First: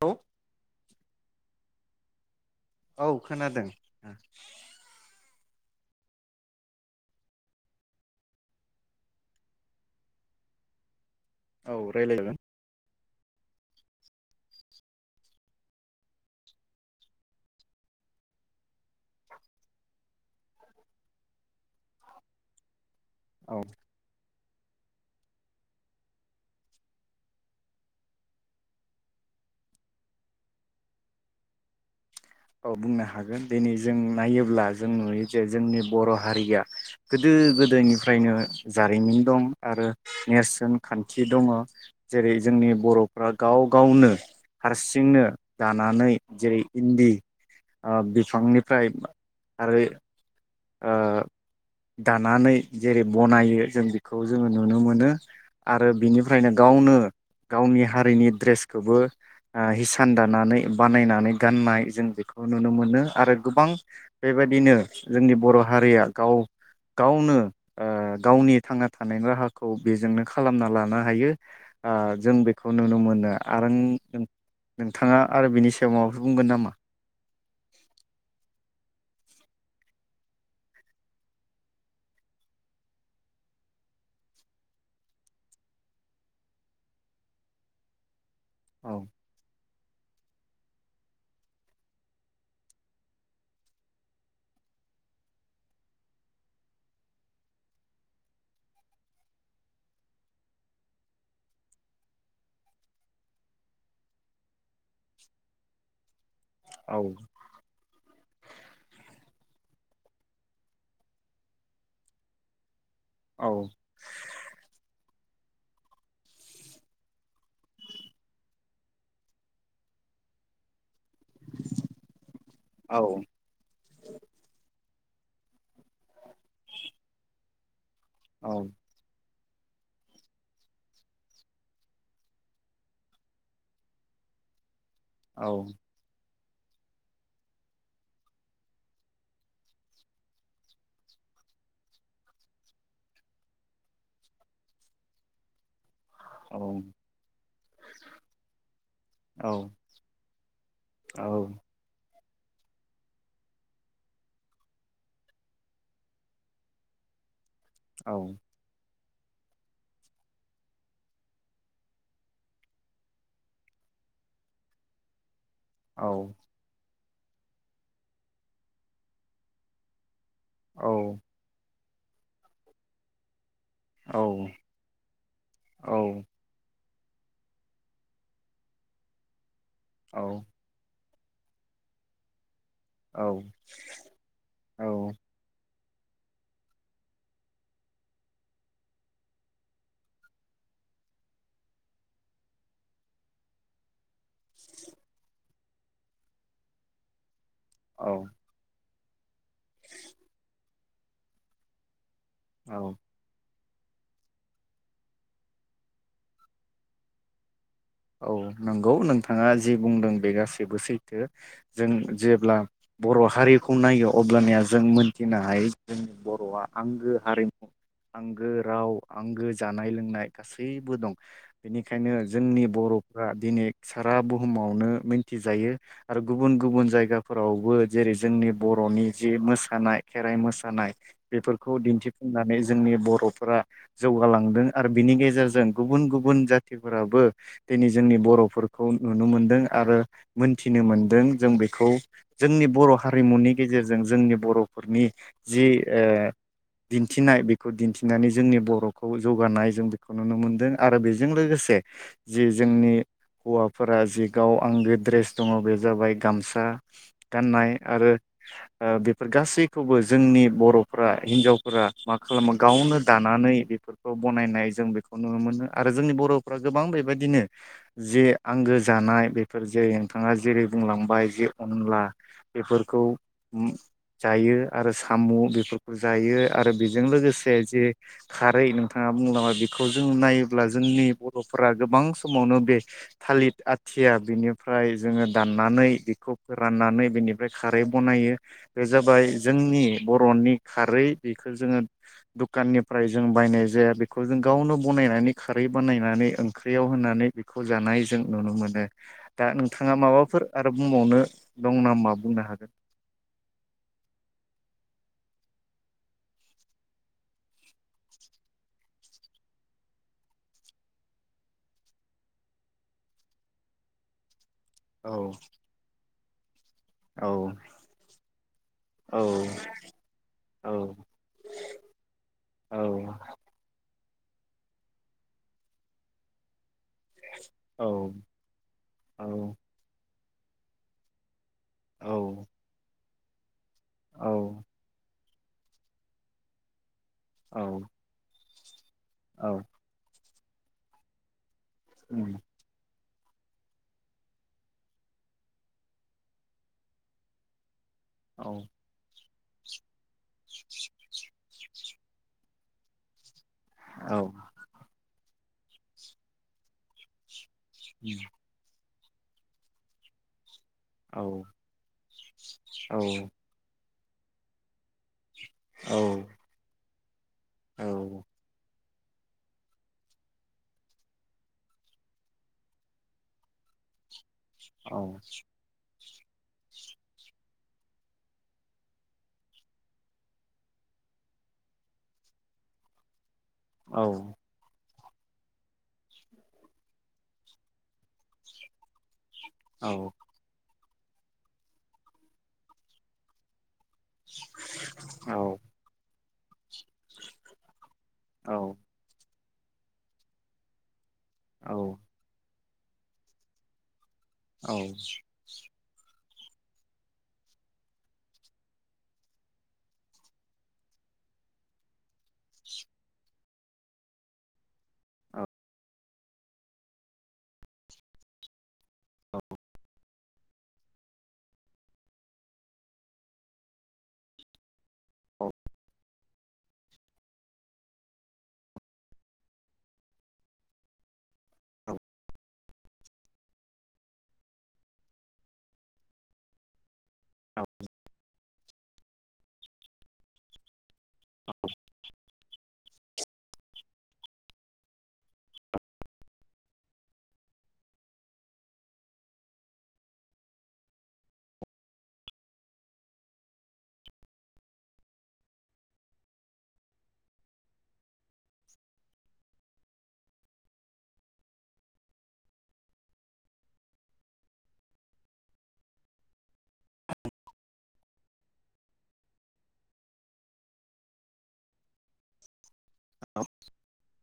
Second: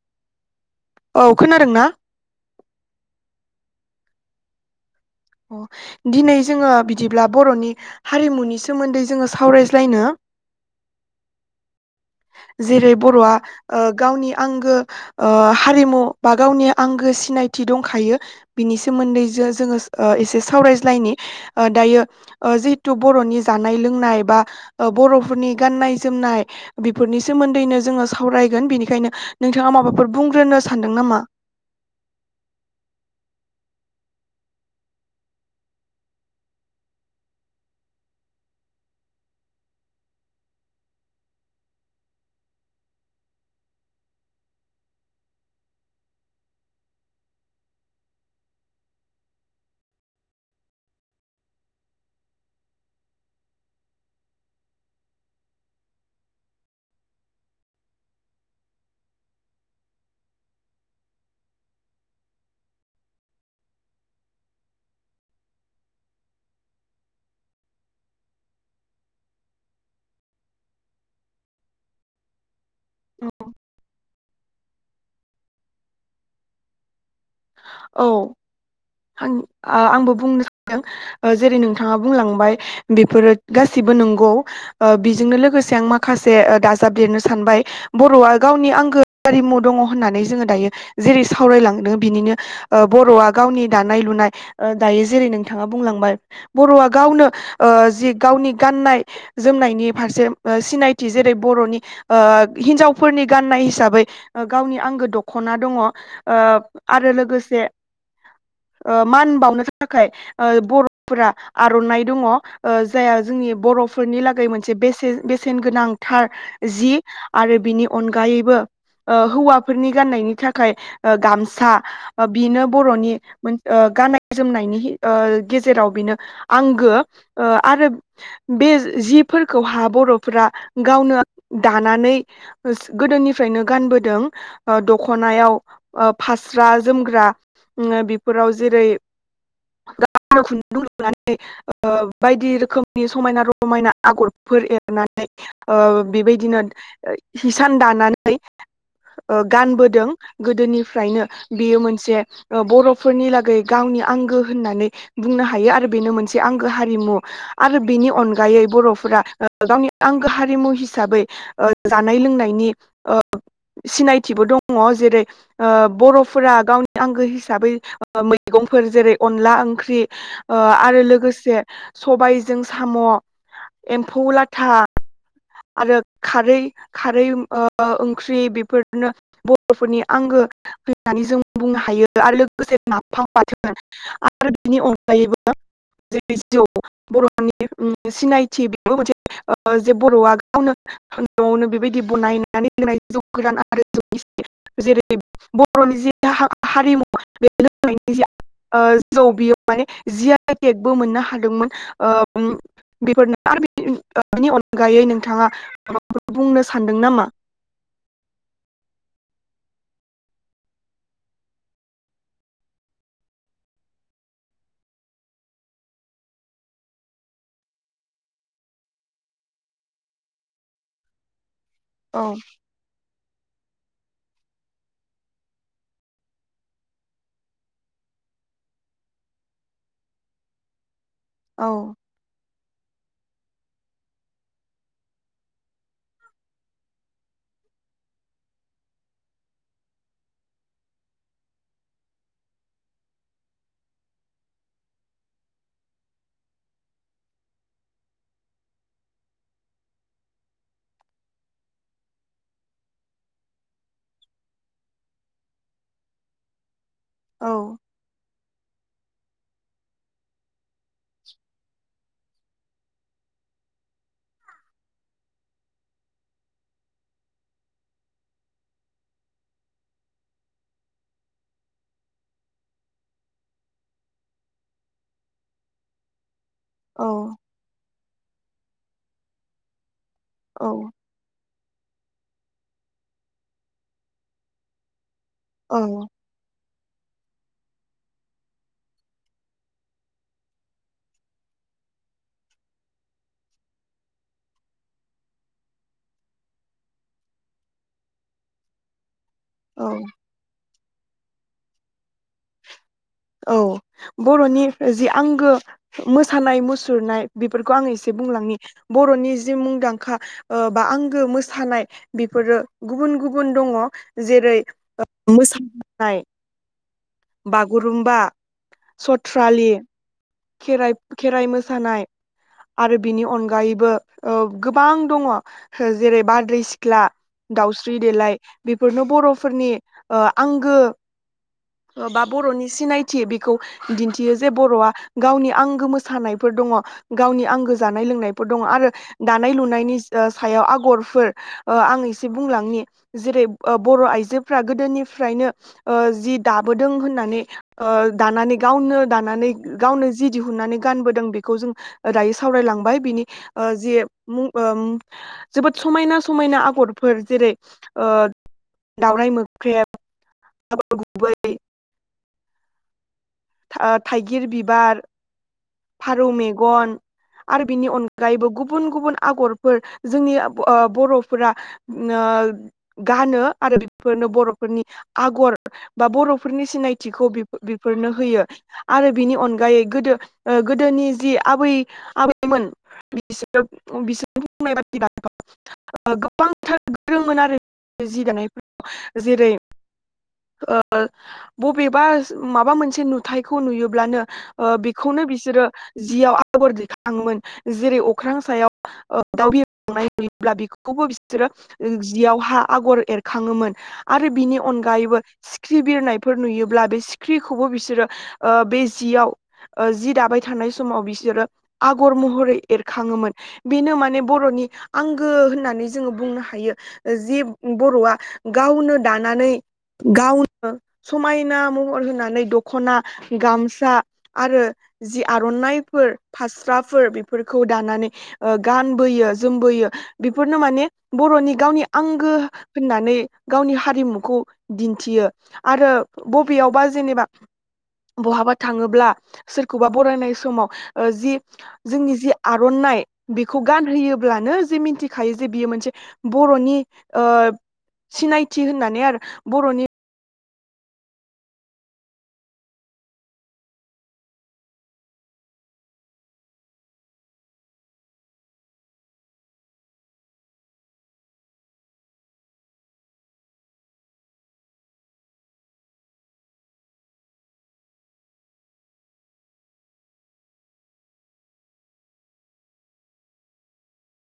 औ। औ खोनादों ना। औ खोनादों। अ दिनै जोङो बिदिब्ला बरनि हारिमुनि सोमोन्दै जोङो सावरायज्लायनो। औ रायलायजागोन। जेरै बरआ ओ गावनि आंगो ओ हारिमु बा गावनि आंगो सिनायथि दंखायो बिनि सोमोन्दै जो-जोङो ओ एसे सावरायज्लायनि ओ दायो ओ जि थु बरनि औ जानाय लोंनाय बा। बरफोरनि गाननाय जोमनाय। बेफोरनि सोमोन्दैनो जोङो सावरायगोन बेनिखायनो नोंथाङा माबाफोर बुंग्रोनो सानदों नामा। औ बुंनो हागोन दिनि जों नायोब्ला जों नुयो जे जोंनि बर हारिया गोदो गोदायनिफ्रायनो जारिमिन दं आरो नेरसोन खान्थि दङ जेरै जोंनि बरफ्रा गाव गावनो हारसिंनो दानानै जेरै इन्दि। ओ बिफांनिफ्राय आरोयै। ओ दानानै जेरै बनायो जों बेखौ जोङो नुनो मोनो आरो बिनिफ्रायनो गावनो गावनि हारिनि ट्रेसखौबो हिसान दानानै बानायनानै गाननाय जों बेखौ नुनो मोनो आरो गोबां बेबायदिनो। जोंनि बर हारिया गाव गावनो ओ गावनि थांना थानायनि राहाखौ बेजोंनो खालामना लानो हायो आ जों बेखौ नुनो मोनो आरो नों- नोंथाङा आरो बिनि सायाव माबाफोरो बुंगोन नामा। औ आं आ आंबो बुंनो सानदों ओ जेरै नोंथाङा बुंलांबाय बेफोरो गासिबो नंगौ ओ बेजोंनो लोगोसे आं माखासे ओ दाजाबदेरनो सानबाय बरआ। गावनि आंगो औ आरिमु दङ। होननानै जोङो दायो जेरै सावरायलांदों बिनिनो। बरआ गावनि दानाय लुनाय ओ दायो जेरै नोंथाङा बुंलांबाय बर आ गावनो जि गावनि गाननाय जोमनायनि फारसे सिनायथि जेरै बरनि हिन्जावफोरनि गाननाय हिसाबै। गावनि आंगो दखना दङ ओ औ आरो लो ओ मान बावनो थाखाय ओ बरफोरा आरनाइ दङ ओ जायहा औ जोंनि बरफोरनि लागै मोनसे बेसेन बेसेन गोनांथार जि आरो बिनि अनगायैबो ओ हौवाफोरनि गाननायनि थाखाय ओ गामसा। बिनो औ बरनि मोन ओ गाननाय जोमनायनि ओ गेजेराव बिनो। आंगो ओ आरो औ बे जि फोरखौहा बरफोरा गावनो दानानै गोदोनिफ्रायनो गानबोदों। ओ दखनायाव फास्रा जोमग्रा उम बेफोराव जेरै [unintelligible] खुन्दुं लुनानै बायदि रोखोमनि समायना रमायना आगरफोर एरनानै ओ बेबायदिनो औ हिसान दानानै ओ औ गानबोदों गोदोनिफ्रायनो। औ मोनसे ओ बरफोरनि लागै गावनि आंगो होननानै बुंनो हायो आरो बेनो मोनसे आंगो हारिमु। आरो बिनि औ अनगायै बर फोरा गावनि आंगो हारिमु हिसाबै ओ जानाय लोंनायनि ओ सिनायथिबो दङ जेरै ओ औ बर [unintelligible] गावनि आंगो हिसाबै मैगंफोर जेरै अनला ओंख्रि ओ औ आरो लोगोसे सबायजों साम औ एम्फौ लाथा औ आरो खारै खारै ओ ओंख्रि बेफोरनो ब र'फोरनि औ आंगो होननानै जों बुंनो हायो आरो लोगो से नाफाम बाथोन आरो बेनि औ अनगायैबो जेरै जौ बर'नि उम सिनायथि बेबो मोनसे ओ जे बर'आ गावनो नआवनो बेबायदि बनायनानै होनाय जौ गोरान आरो जौ गिसि जेरै ब र'नि जि हा- हारिमु [inaudible] औ जौ बियो माने जि आइ तेकबो मोननो हादोंमोन ओ उम औ बेफोरनो आरो बिनि ओ बिनि अनगायै नोंथाङा माबाफोर बुंनो सानदों नामा? औ नंगौ नोंथाङा जि बुंदों बे गासैबो सैथो जों जेब्ला बर' हारिखौ नायो अब्लानिया जों मोनथिनो हायो जोंनि बर'आ आंगो हारिमु आंगो राव आंगो जानाय लोंनाय गासैबो दं। बेनिखायनो औ जोंनि बर'फ्रा दिनै सारा बुहुमावनो मिनथिजायो आरो गुबुन गुबुन जायगाफोरावबो जेरै जोंनि बर'नि जि मोसानाय खेराइ मोसानाय औ बेफोरखौ दिन्थिफुंनानै जोंनि बर'फ्रा जौगालांदों आरो बिनि गेजेरजों गुबुन गुबुन जाथिफोराबो दिनै जोंनि बर'फोरखौ नुनो मोनदों आरो मोनथिनो मोनदों जों बेखौ जोंनि बर' हारिमुनि गेजेरजों जोंनि बर'फोरनि जि दिन्थिनाय बेखौ दिन्थिनानै जोंनि बर'खौ जौगानाय जों बेखौ नुनो मोनदों आरो बेजों लोगोसे जि जोंनि हौवाफोरा जि गाव आंगो ड्रेस दङ बे जाबाय गामसा औ गाननाय आरो बेफोर ओ गासै खौबो जोंनि बर' फोरा हिनजावफोरा माखा खालामो गावनो दानानै बेफोरखौ बनायनाय जों बेखौ नुनो मोनो आरो जोंनि बर'फ्रा गोबां बेबाय दिनो जे आंगो जानाय बेफोर जेरै नोंथाङा जेरै बुंलांबाय जे अनला बेफोरखौ जायो आरो साम बेफोरखौ जायो आरो बेजों औ लोगोसे जे खारै नोंथाङा बुंलाबाय बेखौ जों नायोब्ला औ जोंनि बर' फोरा गोबां समावनो बे थालिर आथिया बेनिफ्राय जोङो दाननानै औ बेखौ फो राननानै बेनिफ्राय खारै बनायो बे जाबाय जोंनि बरनि खारै बेखौ जोङो दखाननिफ्राय जों बायनाय जाया बेखौ जों गावनो बनायनानै खारै बानायनानै ओंख्रियाव होनानै बेखौ जानाय जों नुनो मोनो। दा औ नोंथाङा माबाफोर आ रो बुंबावनो दं नामा बुंनो हागोन। औ बर'नि जि आंगो मोसानाय मुसुरनाय बेफोरखौ आं एसे बुंलांनि बर'नि जि मुंदांखा ओ बा आंगो मोसानाय बेफोरो गुबुन गुबुन दङ जेरै ओ औ मोसानाय। औ बागुरुमबा, औ सथ्रालि। औ खेराइ खेराइ मोसानाय औ आरो बिनि अनगायैबो औ गोबां दङ जेरै- बारदै सि ख्ला औ दाउस्रि देलाय बेफोरनो औ बर'फोरनि ओ आंगो ओ बा औ बर'नि सिनाय थि बेखौ दिन्थियो जे औ बर'आ गावनि आंगो मोसानायफोर दङ। गावनि औ आंगो जानाय लोंनाय फोर दङ आरो औ दानाय लुनायनि ओ सायाव आगरफोर। ओ आं एसे उम बुंलांनि। जेरै ओ बर' आइजोफ्रा गोदोनिफ्रायनो ओ जि दाबोदों होननानै ओ औ दानानै गावनो दानानै गावनो जि दिहुननानै गानबोदों बेखौ जों ओ दायो सावरायलांबाय बिनि ओ जे औ मुं ओ उम जोबोद समायना समायना आगरफोर जेरै ओ दावराय मोख्रेब बै औ औ ओ थाइगिर बिबार फारौ मेगन आरो बिनि औ अनगायैबो गुब बुन गुबुन आगरफोर जोंनि ओ ब ओ बर'फोरा ओ गानो आरो बेफोरनो बर' फोरनि आगर बा बर'फोरनि सिनायथिखौ बेफो-बेफोरनो होयो आरो बिनि अनगायै गोदो ओ गोदोनि जि आबै आबैमोन औ [unintelligible] [unintelligible] जेरै ओ बबेबा माबा मोनसे नुथायखौ नुयो ब्लानो ओ बेखौनो औ बिसोरो जियाव गोबोर दिखाङोमोन जेरै अख्रां सायाव औ ओ दाव बिरलांनाय नुयोब्ला बेखौबो बिस सोरो औ जियाव हा आगर एरखाङोमोन आरो बिनि औ अनगायैबो स्क्रि बिर नायफोर नुयोब्ला बे सिख्रिखौबो बिसोरो ओ बे जियाव ओ जि दाबाय थानाय समाव बिसोरो आगर महरै एरखाङोमोन बेनो माने बर'नि आंगो होननानै जोङो बुंनो हायो जे बर'आ गावनो दानानै गावनो समायना महर होनानै दखना गामसा आरो जि औ आरनाइफोर फास्राफोर बेफोरखौ दानानै गानबोयो जोमबोयो बेफोरनो माने बरनि गावनि आंगो होननानै गावनि हारिमुखौ दिन्थियो आरो बबेयावबा जेनेबा औ औ बहाबा थाङोब्ला सोरखौबा बरायनाय समाव ओ जि जोंनि जि आरननाइ बेखौ गानहोयोब्लानो जे मिथिखायो जे बियो मोनसे बर'नि ओ सिनायथि होननानै आरो बर'नि [unintelligible]